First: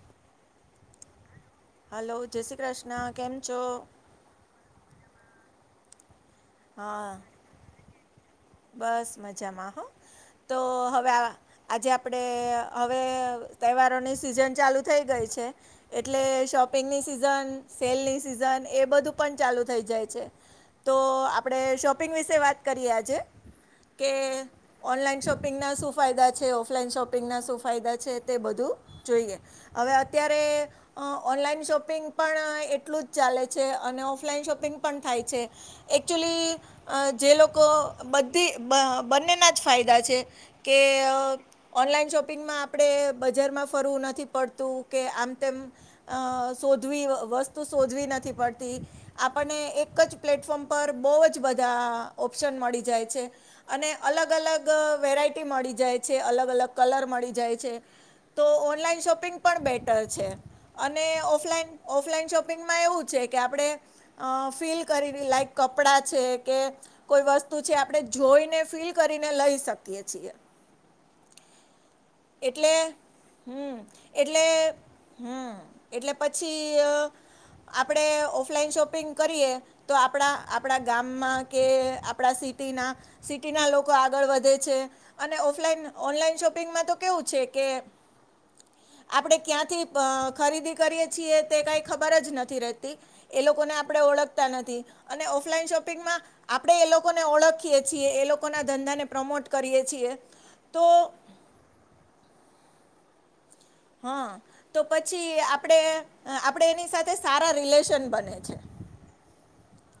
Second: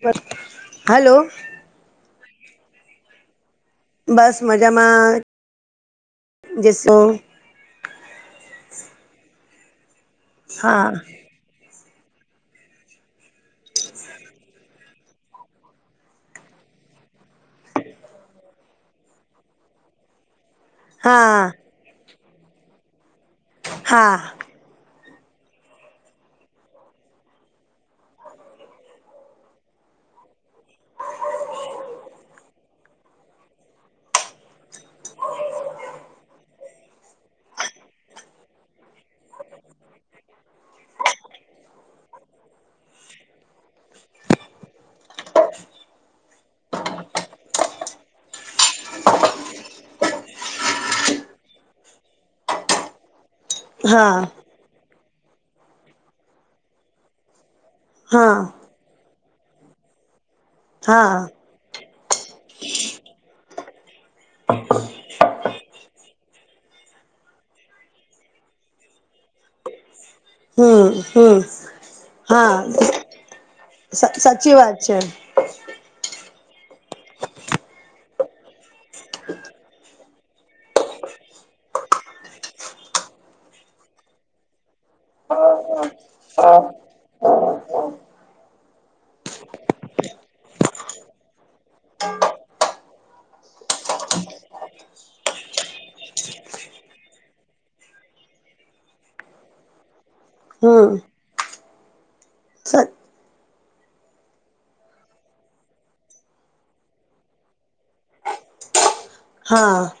[unintelligible] હાલો hello જેસી ક્ર્ષના કેમ છો બસ મજામાં જેસો હા બસ મજામાં હો તો હા હવે આવા આજે આપણે હવે તહેવારોની સિઝન ચાલું થઈ ગઈ છે. એટલે શોપિંગની સિઝન સેલની સિઝન એ બધું પન ચાલું થઈ જાય છે. તો હા આપણે શોપિંગ વિશે વાત કરીએ આજે કે હા ઓનલાઈન શોપિંગના શું ફાયદા છે ઓફલાઈન શોપિંગના શું ફાયદા છે તે બધું જોઈએ. હવે અત્યારે અ ઓનલાઈન શોપિંગ પણ એટલું જ ચાલે છે અને ઓફલાઈન શોપિંગ પન થાય છે એકચુલી અ જે લોકો બધી બ બંનેના જ ફાયદા છે કે અ ઓનલાઈન શોપિંગમાં આપણે બજારમાં ફરવું નથી પડતું કે આમ તેમ અ શોધવી વ વસ્તું શોધવી નથી પડતી આપણને એક જ પ્લેટફોર્મ પર બોવ જ બધાં ઓપ્શન મળી જાય છે અને હા અલગ અલગ ગ વેરાયટી મળી જાય છે અલગ અલગ કલર મળી જાય છે તો હા ઓનલાઈન શોપિંગ પણ બેટર છે અને હા ઓફલાઈન ઓફલાઈન શોપિંગમાં એવું છે કે આપણે અ ફીલ કરીને લાઈક કપડાં છે કે કોઈ વસ્ તું છે આપણે જોઈને ફીલ કરીને લઈ શકીએ છીએ. હુ-હુ એટલે હુ એટલે સાચી વાત છે હુ એટલે પછી અ આપણે ઓફલાઈન શોપિંગ કરીએ તો આપણા આપણા ગામમાં કે આપણા સિટીના સિટીના લોકો આગળ વધે છે અને ઓફલાઈન ઓનલાઈન શોપિંગમાં તો કેવું છે કે આપણે ક્યાંથી અ ખરીદી કરીએ છીએ તે કાંઈ ખબર જ નથી રહેતી. એ લોકોને આપણે ઓળખતા નથી. અને ઓફલાઈન શોપિંગમાં આપડે એ લોકોને ઓળખીએ છીએ. એ લોકોના ધંધાને પ્રમોટ કરીએ છીએ. તો હમ. હ તો પછી આપડે આપડે એની સાથે સારા રિલેશન બને છે. હા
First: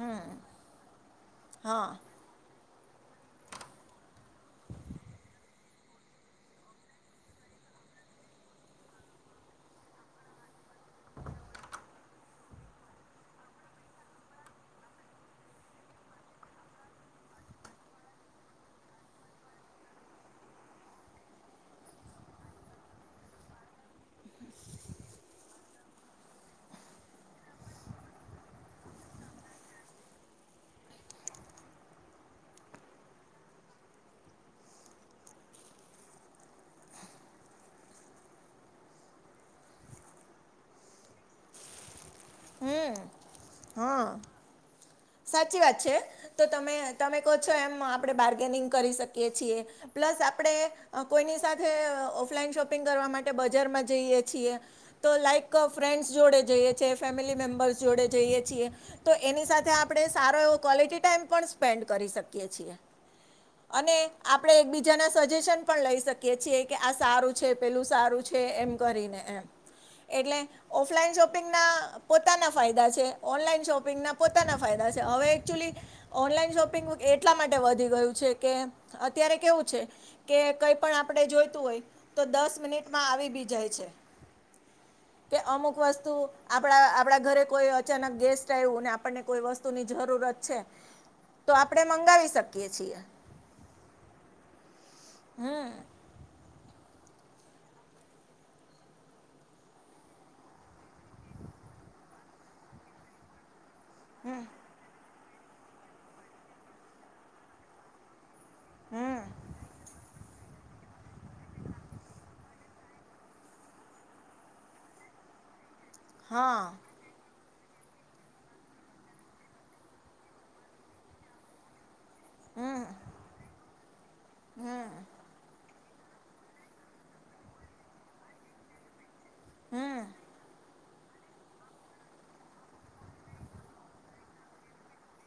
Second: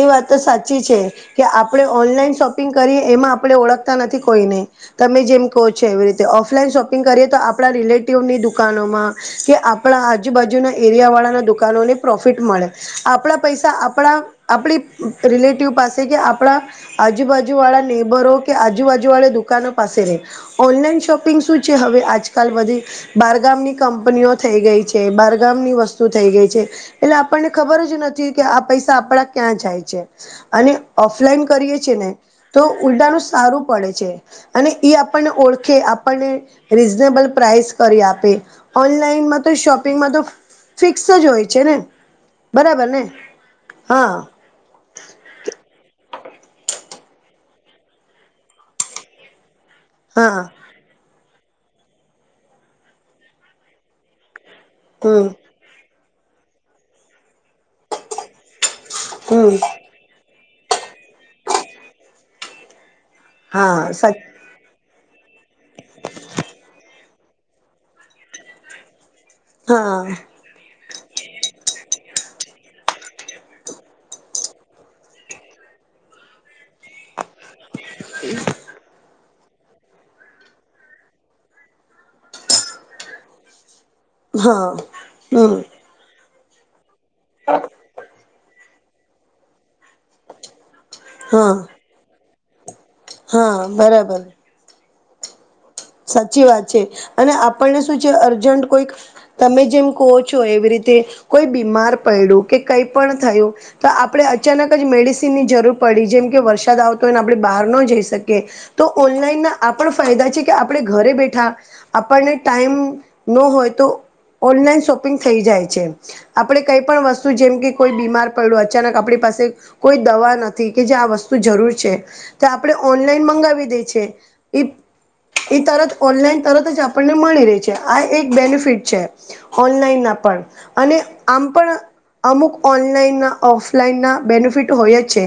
એ વાત તો સાચી છે. કે આપણે હા ઓનલાઈન શો પિંગ કરીએ એમાં આપણે ઓળખતા નથી કોઈને તમે જેમ કહો છો એવી રીતે ઓફલાઈન શોપિંગ કરીએ તો આપણા રિલેટિવની દુકાનોમાં કે આપણા આજુબાજુના એરિયા વાળાના દુકાનોને પ્રોફિટ મળે આપણા પૈસા આપણા આપણી રિલેટિવ પાસે કે આપણા આજુબાજુ વાળા નેબરો કે આજુબાજુ વાળા દુકાનો પાસે રે ઓનલાઈન શોપિંગ શું છે, હવે આજકાલ બધી બારગામની કંપનીઓ થઈ ગઈ છે, બારગામની વસ્તુ થઈ ગઈ છે, એટલે આપણને ખબર જ નથી. કે આ પૈસા આપડા ક્યાં જાય છે, અને ઓફલાઈન કરીએ છે, ને તો ઊલટાનું સારું પડે છે. અને એ આપણને ઓળખે આપણને રિઝનેબલ પ્રાઇસ કરી આપે ઓનલાઈનમાં તો શોપિંગમાં તો ફિક્સ જ હોય છે, ને બરાબર ને હા હ. સાચી વાત છે, તો તમે તમે કહો છો એમ આપડે બાર્ગેનિંગ કરી શકીએ છીએ. પ્લસ હા આપણે કોઈની સાથે ઓફલાઈન શોપિંગ કરવા માટે બજારમાં જઈએ છીએ. તો હમ લાઈક ફ્રેન્ડ્સ જોડે જઈએ છે, એ ફેમિલી મેમ્બર્સ જોડે જઈએ છીએ તો એની હમ સાથે આ આપડે સારો એવો ક્વોલિટી ટાઈમ પણ સ્પેન્ડ કરી શકીએ છીએ હા અને સચ આ પણે એકબીજાના સજેશન પણ લઈ શકીએ છીએ કે આ સારું છે, પેલું સારું છે, એમ કરીને એમ હા એટલે ઓફલાઈન શોપિંગના પોતાના ફાયદા છે, ઓનલાઈન શોપિંગના પોતાના ફાયદા છે, હવે એકચુલી ઓનલાઈન શોપિંગ એટલા માટે વધી ગયું છે, કે અત્યારે કેવું છે. કે કય પણ આપણે જોઈતું હોય તો મિનિટમાં આવી બી જાય છે. હા કે હમ અમુક વસ્તુ આપણા આપડા ઘરે કોઈ અચાનક ગેસ્ટ આયવુ ને આ કોઈ વસ્તુની જરૂરત છે, તો હા આપણે મંગાવી શકીયે છીએ. હા બરાબર. હમ્મ. સાચી વાત છે, અને આપણને શું છે, અર્જન્ટ કોઈક તમે જેમ કહો છો એવી રીતે કોઈ બીમાર પડ્યું કે કઈ પણ થયું તો આપણે અચાનક જ મેડિસીનની જરૂર પડી જેમ કે વરસાદ આવતો હોયને આપણે બાર ન જઈ શક તો હમ ઓનલાન ના આપ ફાયદા છે, કે આપણે ઘરે બેઠા આપને ટા મ ન હોય તો ઓનલાઇન શોપિંગ થઈ જાય છે. આપણે હા કઈ પણ વસ તુ જેમ કે કોઈ બીમાર પયદુ અચાનક આપણી પાસે કોઈ દવા નથી કે જે આ વસ્તુ જરૂર છે. તો આપણેે ઓનલાઈન મંગાવી દે છે. એ એ તરત ઓનલાઈન તરત જ આપણને મળી રહી છે, આ એક બેનિફિટ છે. હમ ઓનલાઈનના પણ અને આમ પણ અમુક ઓનલાઈનના ઓફલાઈનના બેનિફિટ હોય જ છે.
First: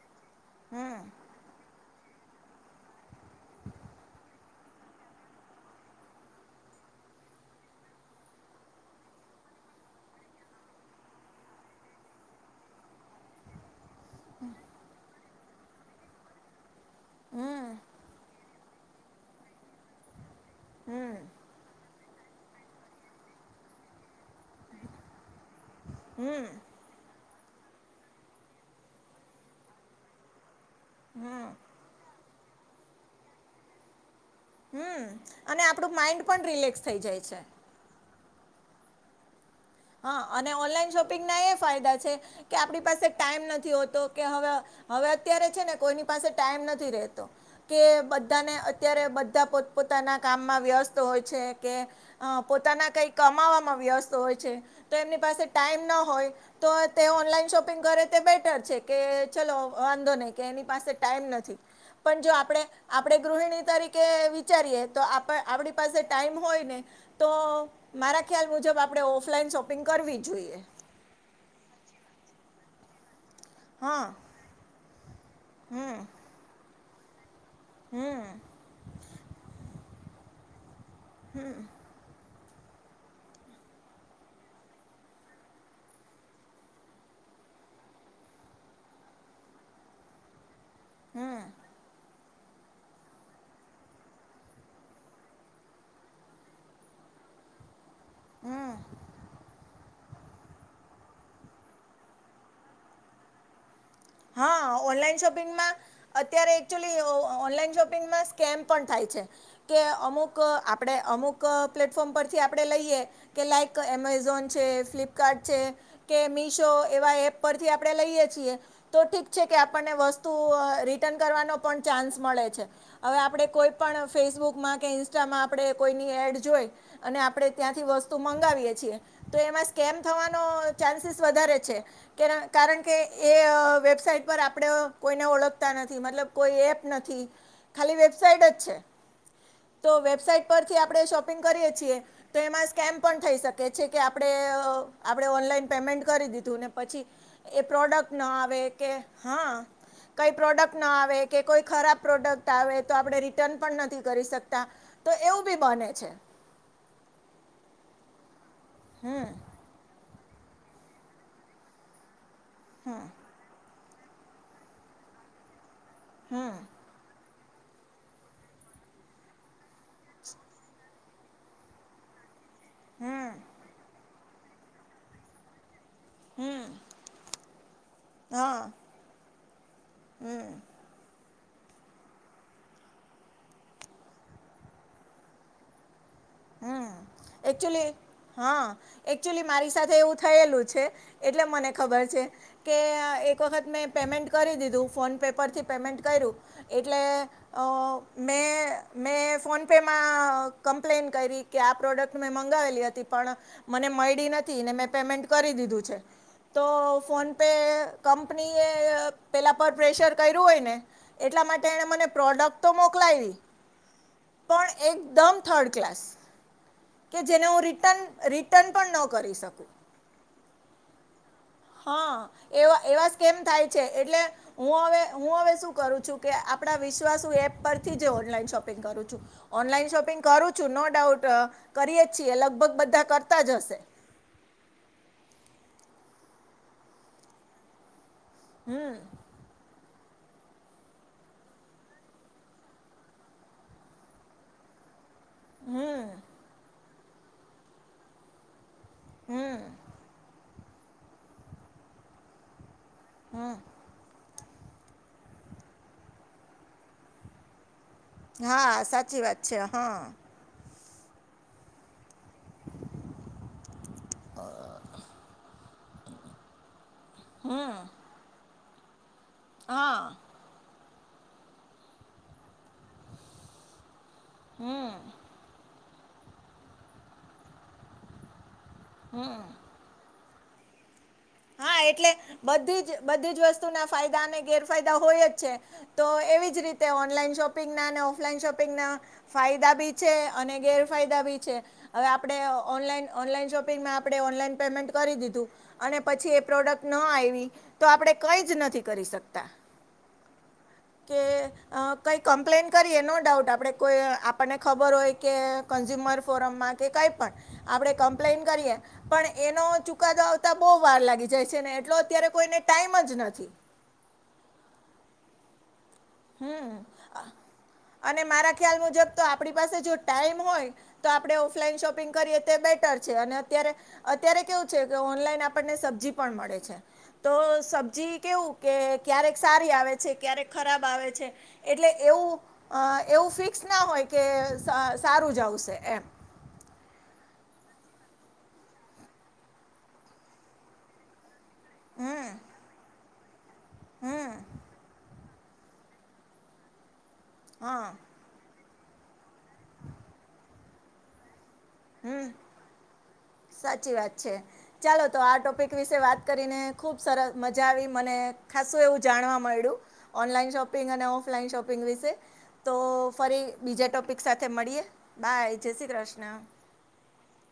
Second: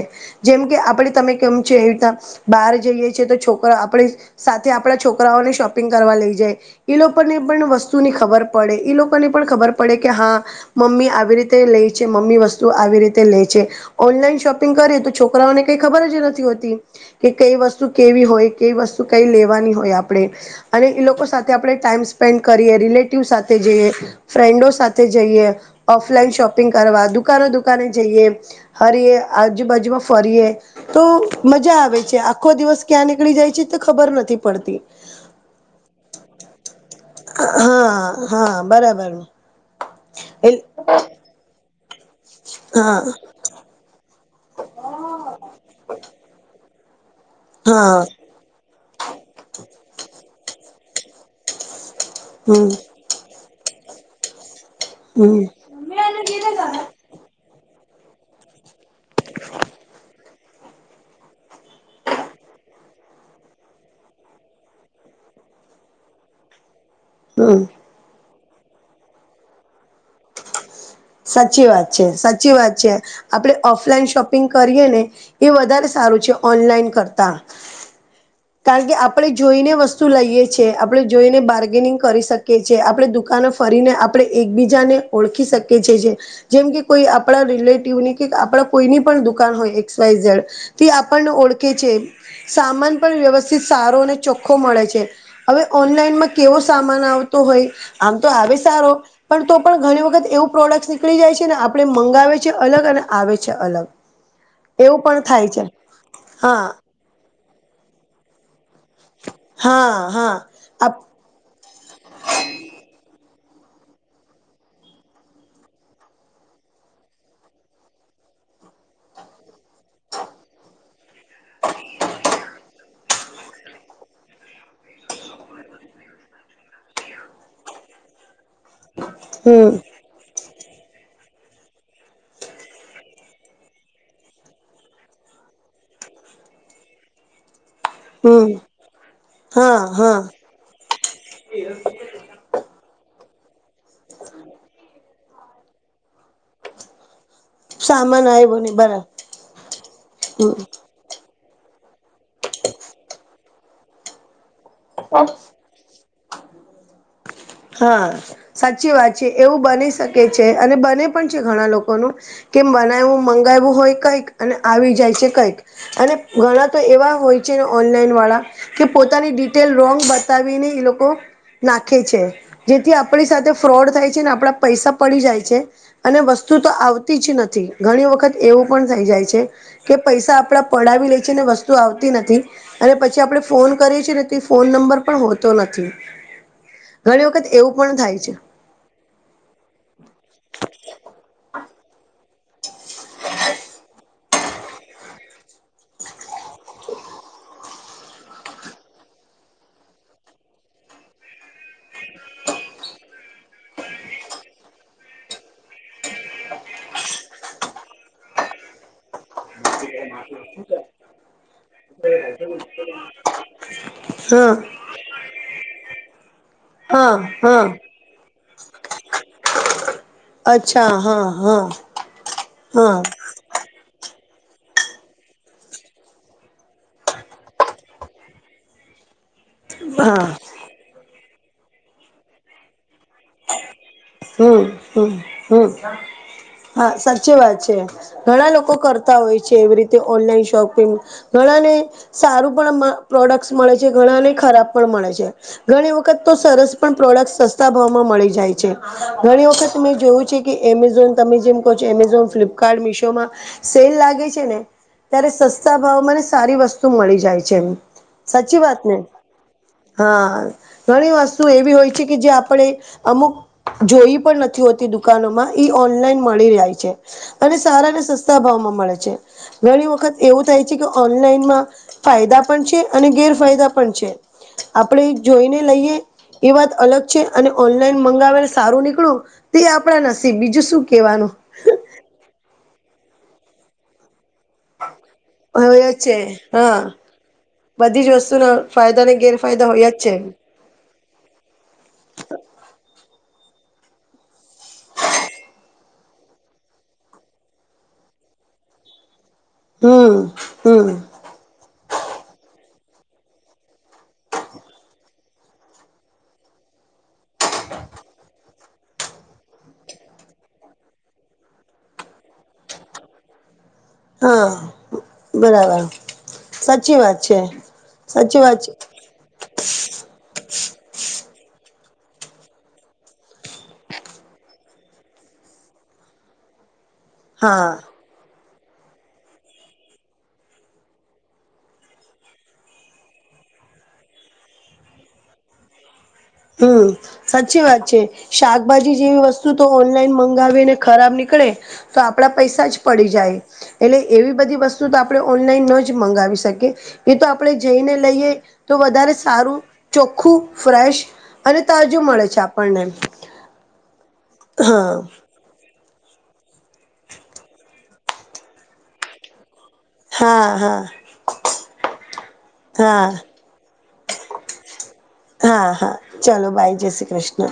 જેમ કે હમ આપણે તમે કેમ છે, એવી રીતના બહાર જઈએ છે, તો છોકરો આપણે સા થે આપણા છોકરાઓને શોપિંગ કરવા લેય જાય એ લોકોને પણ વસ્તુની ખબર પડે એ લોકોને પણ ખબર પડે કે હા મમ્મી આવી રીતે લઈ છે મમ્મી વસ્તુ આવી રીતે લે છે ઓનલાઈન શોપિંગ કરી તો છોકરાઓને કઈ ખબર જ નથી હોતી. કે કઈ હમ વસ્તુ કેવી હોય કઈ વસ્તુ કઈ લેવાની હોય. આપણે અને એ હમ લોકો સાથે આપણે ટાઈમ સ્પેન્ડ કરીએ રિલેટિવ સાથે જઈએ ફ્રેન્ડો સાથે જઈએ ઓફલાઈન શોપિંગ કરવા દુકાનો દુકાને જઈએ હરીએ આજુબાજુમાં ફરીએ તો મજા આવે છે આખો દિવસ ક્યાં નીકળી જાય છે તો ખબર નથી. પડતી હમ્મ અને આપનું માઈન્ડ રિલેક્સ થઈ જાય છે. હ હા બરાબર. હા અને એ ઓનલાઈન શોપિંગના એ ફાયદા છે કે આપણી હા પાસે ટાઈમ નથી હોતો કે હવે હવે અત્યારે છે ને કોઈની પાસે ટાઈમ નથી રેતો કે હા બધાને અત્યારે બધા પોત પોતાના કામમાં વ્યસ્ત હોય છે કે હમ પોતાના કંઈક કમાવામાં વ્યસ્ત હોય છે તો એમની હમ પાસે ટાઈમ ન હોય તો તે ઓનલાઈન શોપિંગ કરે તે બેટર છે કે ચલો વાંધો નહીં કે એની પાસે ટાઈમ નથી. તે પણ જો આપણે આપણે ગૃહિણી તરીકે વિચારીએ તો આપણી પાસે ટાઈમ હોય ને તો હમ મારા ખ્યાલ મુજબ આપણે ઓફલાઈન શોપિંગ કરવી જોઈએ. સાચી વાત છે સાચી વાત છે આપડે હા ઓફલાઈન શોપિંગ કરીએ ને એ વધારે હમ સારું છે ઓનલાઈન કરતાં હમ કારણ કે આપણેે જોઈને વસ્તુ લઈએ. આપણે જોઈને બારગેનિંગ કરી શકીએ. કે છે આપણે દુકાનો ફરીને આપણે એકબીજાને ઓળખી શકીએ. [unintelligible] જેમ કે કોઈ આપણા રિલેટિવની કે આપણા કોઈની પણ દુકાન હોય એક્સ વાય ઝેડ થી આપણને હમ ઓળખે સામાન પણ વ્યવસ્થિત સારો ચોખ્ખો મળે છે. હવે ઓનલાઈનમાં કેવો સામાન આવતો હોય. આમ તો આવે હમ સારો પણ તો પણ ઘણી વખત એવું. પ્રોડક્ટ નીકળી જાય છે ને આપણે મંગાવે છે અલગ અને આવે છે અલગ. હા એવું ઓનલાઈન પણ થાય છે શોપિંગમાં અત્યારે હા એકક્ચુલી ઓનલાઈન શોપિંગમાં સ્કેમ પણ થાય છે કે હા હા અમુક આપ આપણે અમુક પ્લેટફોર્મ પરથી આપણે લઈએ કે લાઈક એમેઝોન છે ફ્લિપકાર્ટ છે. કે મીશો એવા એપ પરથી આપણે લઈએ છીએ. તો ઠીક છે કે આપણને વસ્તુ રિટર્ન કરવાનો પણ ચાન્સ મળે છે. હવે આપણે કોઈ પણ ફેસબુકમાં કે ઇન્સ્ટામાં આપણે કોઈની એઇડ જોઈ અને આપણે ત્યાંથી વસ્તુ મંગાવીએ છીએ તો એમાં હમ સ્કેમ થવાનો ચાન્સીસ વધારે છે કે કારણ કે એ વેબસાઇટ પર આપણેે કોઈને ઓળખતા નથી મતલબ કોઈ એપ નથી. ખાલી હમ વેબસાઇટ જ છે હા તો હા વેબસાઈટ પરથી આપણે શોપિંગ કરીએ છીએ. તો એમાં સ્કેમ પણ થઈ શકે છે કે આપણે આપણે ઓનલાઈન પેમેન્ટ કરી દીધું ને પછી. એ પ્રોડક્ટ ન સામાન આવ્યો આવે ને કે બરાબર હા કઈ હમ પ્રોડક્ટ ન આવે કે કોઈ ખરાબ પ્રોડક્ટ આવે તો આપણે રિટર્ન પણ નથી કરી શકતા તો એવું બી બને છે. હા સાચી વાત છે એવું બની શકે છે અને બને પણ છે ઘણા લોકોનું. કેમ મંગાવયુ હોય કઈક અને આવી જાય છે કઈક હમ તો એવા હોય ઓનલાઈન વાળા કે પોતાની ડિટેલ રોંગ બતાવીને એ લોકો નાખે છે જેથી આપણી હમ સાથે ફ્રોડ થાય છે ને આપડા પૈસા પડી જાય છે. અને વસ્તુ હમ તો આવતી જ નથી ઘણી વખત હા એવું પણ થઈ જાય છે કે પૈસા હમ આપણા પડાવી લે છે ને વસ્તુ આવતી નથી. અને પછી આપણે ફોન કરીએ છીએ ને તે ફોન નંબર પણ હોતો નથી. હમ્મ ઘણી વખત એવું એકચ્યુઅલી પણ થાય છે. હા. એકચ્યુઅલી મારી સાથે એવું થયેલું છે એટલે મને ખબર છે. કે એક વખત મેં પેમેન્ટ કરી દીધું ફોન પે પરથી પેમેન્ટ કર્યું. એટલે અ મેં મેં ફોનપેમાં અ કમ્પ્લેન કયરી કે આ પ્રોડક્ટ મેં મંગાવેલી હતી પણ મને મયળી નથી ને મેં પેમેન્ટ કરી દીધું છે. તો ફોન પે કંપનીએ પેલા પર પ્રેશર કર્યું હોય ને એટલા માટે એણે મને પ્રોડક્ટ તો મોકલાયવી હ એકદમ થર્ડ ક્લાસ હા કે જેને હું હા રિટર્ન રિટર્ન પણ ન કરી શકું. અચ્છા હા હા હ એવા હા એવા સ્કેમ થાય છે એટલે હું હવે હું હવે શું કરું છું કે આપણા વિશ્વાસુ એપ પરથી જે ઓનલાઈન શોપિંગ કરું છું. ઓનલાઈન શોપિંગ હા કરું છું નો ડાઉટ કરીએ જ છીએ લગભગ બધા કરતાં જ હશે. હમ્મ હમ્મ હમ્મ હા સાચી વાત છે. ઘણા લોકો કરતા હોય છે એવી રીતે ઓનલાઈન શોપિંગ ઘણાને સારું પણ મ પ્રોડક્ટસ મળે છે ઘણાને ખરાબ પણ મળે છે. ઘણી વખત તો સરસ પણ પ્રોડક્ટ સસ્તા ભાવમાં મળી જાય છે. ઘણી વખત મે જોયું છે કે એમેઝોન તમે જેમ કહો છો એમેઝોન ફ્લિપ કાર્ડ મીશોમાં હમ સેલ લાગે છે ને ત્યારે સસ્તા ભાવમાં સારી વસ [unintelligible] મળી જાય છે સાચી હા વાતને સાચી વાત છે હા હાં. ઘણી વસ્તુ એવી હોય છે કે જે આપણે અમુક જોઈ પણ નથી હોતી દુકાનોમાં ઈ ઓનલાઈન મળી જાય છે અને હમ સારા ને સસ તા ભાવમાં મળે છે ઘણી હા વખત એવું થાય છે કે ઓનલાઈનમાં ફાયદા પણ છે અને ગેરફાયદા પણ છે હમ હમ આપણે જોઈને લઈએ તે વાત અલગ છે અને ઓનલાઈન મંગાવેલ સારું નીકળું તે તે આપણા નસીબ બીજું શું કેહેવાનું. હા એટલે બધીજ બધી જ વસ્તુ ના ફાયદા અને ગેરફાયદા હોય જ છે હોય જ તો છે એવી જ હા રીતે ઓનલાઈન શોપિંગના અને બધી જ ઓફલાઈન વસ્તુના શોપિંગના ફાયદા અને ગેરફાયદા ફાયદા હોય બી જ છે અને ગેરફાયદા બી છે. હવે આપડે ઓનલાઈન ઓનલાઈન શોપિંગમાં આપડે ઓનલાઈન પેમેન્ટ કરી દીધું અને પછી એ પ્રોડક્ટ ન આયવી તો આપણે કંઈજ નથી કરી શકતા. હમ્મ હમ્મ. કે અ કંઈ કમ્પ્લેન કરીએ નો ડાઉટ આપણે કોઈ આપણને ખબર હોય કે કન્ઝ્યુમર ફોરમમાં કે કાઈ પણ આપડે કમ્પ્લેન કરીએ પણ એનો ચુકાદો આવતા બો વાર લાગી જાય છે ને એટલો અત્યારે કોઈને ટાઈમ જ નથી. હ બરાબર. હમ્મ સાચી વાત છે અને સાચી મારા વાત છે ખ્યાલ મુજબ તો આપણી પાસે જો ટાઈમ હોય તો આપડણે ઓફલાઈન શોપિંગ કરીએ તે બેટર છે અને અત્યારે અત્યારે કેવું છે કે ઓનલાઈન આપણને સબ્જી પણ મળે છે. તો હા સબ્જી કેવું કે ક્યારેક સારી આવે છે ક્યારેક ખરાબ આવે છે એટલે એવું, અ એવું ફિક્સ ના હોય કે સ સારું જાવશે એમ, હમ સાચી વાત છે. શાકભાજી જેવી વસ્તુ તો ઓનલાઈન મંગાવીને ખરાબ નીકળે, તો હમ આપડા પૈસા જ પડી જાય, એટલે હમ એવી બધી વસ્તુ તો આપ આપ ઓનલાઈન ન જ મંગાવી શકીએ એ તો આપણે હા જઈને લઈએ, તો વધારે સારું, ચોખ્ખું, ફ્રેશ અને તાજું મળે હમ છે આપણને, સાચી વાત છે હા ચાલો તો આ ટોપિક વિશે વાત કરીને ખુબ સર મજા આવી મને ખાસું એવું જાણવા મળ્યું. હા ઓનલાઈન હા શોપિંગ અને ઓફલાઈન શોપિંગ વિશે. તો હા ફરી બીજા ટોપિક સાથે મળીએ બાય જય હા શ્રી હા કૃષ્ણ. ચાલો બાય જય શ્રી કૃષ્ણ